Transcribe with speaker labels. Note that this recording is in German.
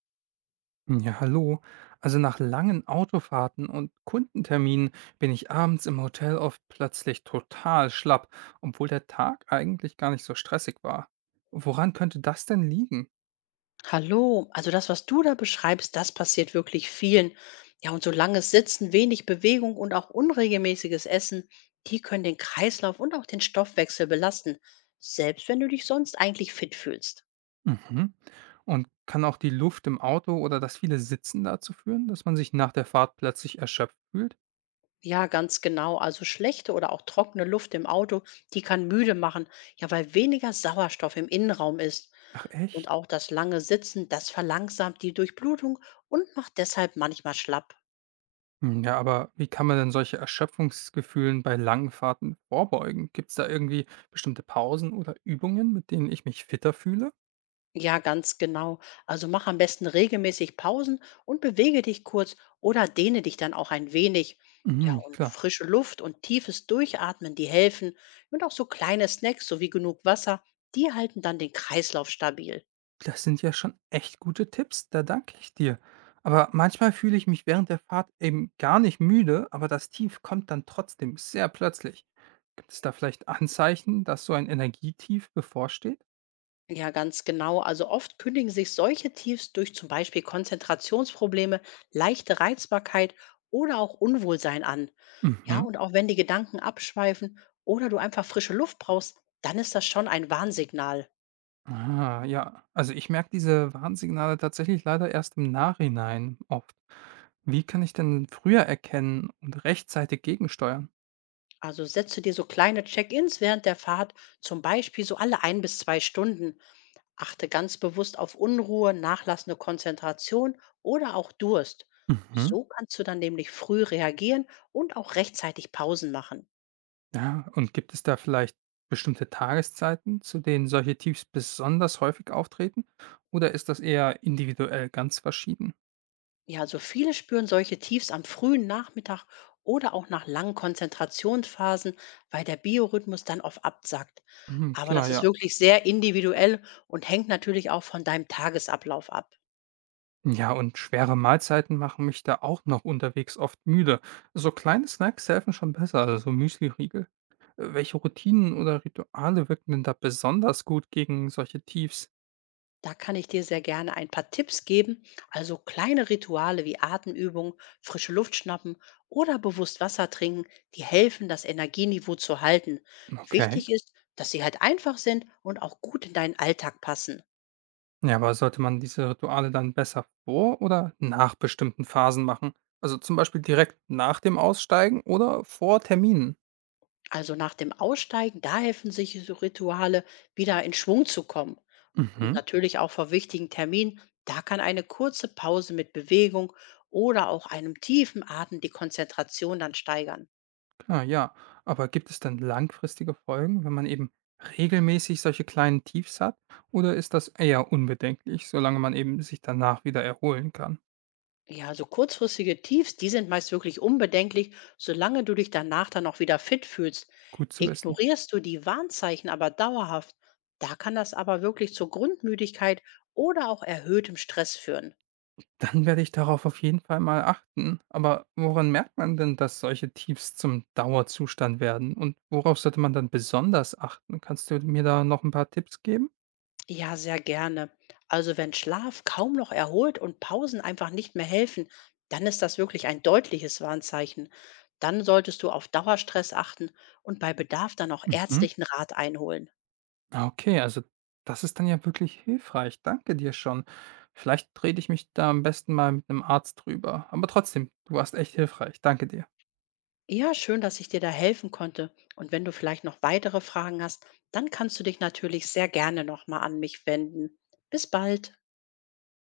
Speaker 1: Ja, hallo. Also nach langen Autofahrten und Kundenterminen bin ich abends im Hotel oft plötzlich total schlapp, obwohl der Tag eigentlich gar nicht so stressig war. Woran könnte das denn liegen?
Speaker 2: Hallo, also das, was du da beschreibst, das passiert wirklich vielen. Ja, und so langes Sitzen, wenig Bewegung und auch unregelmäßiges Essen, die können den Kreislauf und auch den Stoffwechsel belasten, selbst wenn du dich sonst eigentlich fit fühlst.
Speaker 1: Mhm. Und kann auch die Luft im Auto oder das viele Sitzen dazu führen, dass man sich nach der Fahrt plötzlich erschöpft fühlt?
Speaker 2: Ja, ganz genau. Also schlechte oder auch trockene Luft im Auto, die kann müde machen, ja, weil weniger Sauerstoff im Innenraum ist.
Speaker 1: Ach
Speaker 2: Und
Speaker 1: echt?
Speaker 2: auch das lange Sitzen, das verlangsamt die Durchblutung und macht deshalb manchmal schlapp.
Speaker 1: Hm, ja, aber wie kann man denn solche Erschöpfungsgefühlen bei langen Fahrten vorbeugen? Gibt es da irgendwie bestimmte Pausen oder Übungen, mit denen ich mich fitter fühle?
Speaker 2: Ja, ganz genau. Also mach am besten regelmäßig Pausen und bewege dich kurz oder dehne dich dann auch ein wenig. Ja,
Speaker 1: Mhm,
Speaker 2: und
Speaker 1: klar.
Speaker 2: frische Luft und tiefes Durchatmen, die helfen. Und auch so kleine Snacks sowie genug Wasser, die halten dann den Kreislauf stabil.
Speaker 1: Das sind ja schon echt gute Tipps, da danke ich dir. Aber manchmal fühle ich mich während der Fahrt eben gar nicht müde, aber das Tief kommt dann trotzdem sehr plötzlich. Gibt es da vielleicht Anzeichen, dass so ein Energietief bevorsteht?
Speaker 2: Ja, ganz genau. Also oft kündigen sich solche Tiefs durch zum Beispiel Konzentrationsprobleme, leichte Reizbarkeit oder auch Unwohlsein an. Ja,
Speaker 1: Mhm.
Speaker 2: und auch wenn die Gedanken abschweifen oder du einfach frische Luft brauchst, dann ist das schon ein Warnsignal.
Speaker 1: Ah, ja. Also ich merke diese Warnsignale tatsächlich leider erst im Nachhinein oft. Wie kann ich denn früher erkennen und rechtzeitig gegensteuern?
Speaker 2: Also setze dir so kleine Check-ins während der Fahrt, zum Beispiel so alle 1 bis 2 Stunden. Achte ganz bewusst auf Unruhe, nachlassende Konzentration oder auch Durst.
Speaker 1: Mhm.
Speaker 2: So kannst du dann nämlich früh reagieren und auch rechtzeitig Pausen machen.
Speaker 1: Ja, und gibt es da vielleicht bestimmte Tageszeiten, zu denen solche Tiefs besonders häufig auftreten? Oder ist das eher individuell ganz verschieden?
Speaker 2: Ja, also viele spüren solche Tiefs am frühen Nachmittag oder auch nach langen Konzentrationsphasen, weil der Biorhythmus dann oft absackt.
Speaker 1: Mhm,
Speaker 2: Aber
Speaker 1: klar,
Speaker 2: das ist
Speaker 1: ja.
Speaker 2: wirklich sehr individuell und hängt natürlich auch von deinem Tagesablauf ab.
Speaker 1: Ja, und schwere Mahlzeiten machen mich da auch noch unterwegs oft müde. So kleine Snacks helfen schon besser, also so Müsli-Riegel. Welche Routinen oder Rituale wirken denn da besonders gut gegen solche Tiefs?
Speaker 2: Da kann ich dir sehr gerne ein paar Tipps geben, also kleine Rituale wie Atemübungen, frische Luft schnappen oder bewusst Wasser trinken, die helfen, das Energieniveau zu halten.
Speaker 1: Okay.
Speaker 2: Wichtig ist, dass sie halt einfach sind und auch gut in deinen Alltag passen.
Speaker 1: Ja, aber sollte man diese Rituale dann besser vor oder nach bestimmten Phasen machen? Also zum Beispiel direkt nach dem Aussteigen oder vor Terminen?
Speaker 2: Also nach dem Aussteigen, da helfen sich so Rituale, wieder in Schwung zu kommen. Und
Speaker 1: Mhm.
Speaker 2: natürlich auch vor wichtigen Terminen, da kann eine kurze Pause mit Bewegung oder auch einem tiefen Atem die Konzentration dann steigern.
Speaker 1: Klar, ja. Aber gibt es dann langfristige Folgen, wenn man eben regelmäßig solche kleinen Tiefs hat? Oder ist das eher unbedenklich, solange man eben sich danach wieder erholen kann?
Speaker 2: Ja, so kurzfristige Tiefs, die sind meist wirklich unbedenklich, solange du dich danach dann auch wieder fit fühlst.
Speaker 1: Gut zu wissen.
Speaker 2: Ignorierst du die Warnzeichen aber dauerhaft, da kann das aber wirklich zur Grundmüdigkeit oder auch erhöhtem Stress führen.
Speaker 1: Dann werde ich darauf auf jeden Fall mal achten. Aber woran merkt man denn, dass solche Tiefs zum Dauerzustand werden? Und worauf sollte man dann besonders achten? Kannst du mir da noch ein paar Tipps geben?
Speaker 2: Ja, sehr gerne. Also wenn Schlaf kaum noch erholt und Pausen einfach nicht mehr helfen, dann ist das wirklich ein deutliches Warnzeichen. Dann solltest du auf Dauerstress achten und bei Bedarf dann auch
Speaker 1: Mhm.
Speaker 2: ärztlichen Rat einholen.
Speaker 1: Ah, okay, also das ist dann ja wirklich hilfreich. Danke dir schon. Vielleicht rede ich mich da am besten mal mit einem Arzt drüber. Aber trotzdem, du warst echt hilfreich. Danke dir.
Speaker 2: Ja, schön, dass ich dir da helfen konnte. Und wenn du vielleicht noch weitere Fragen hast, dann kannst du dich natürlich sehr gerne nochmal an mich wenden. Bis bald.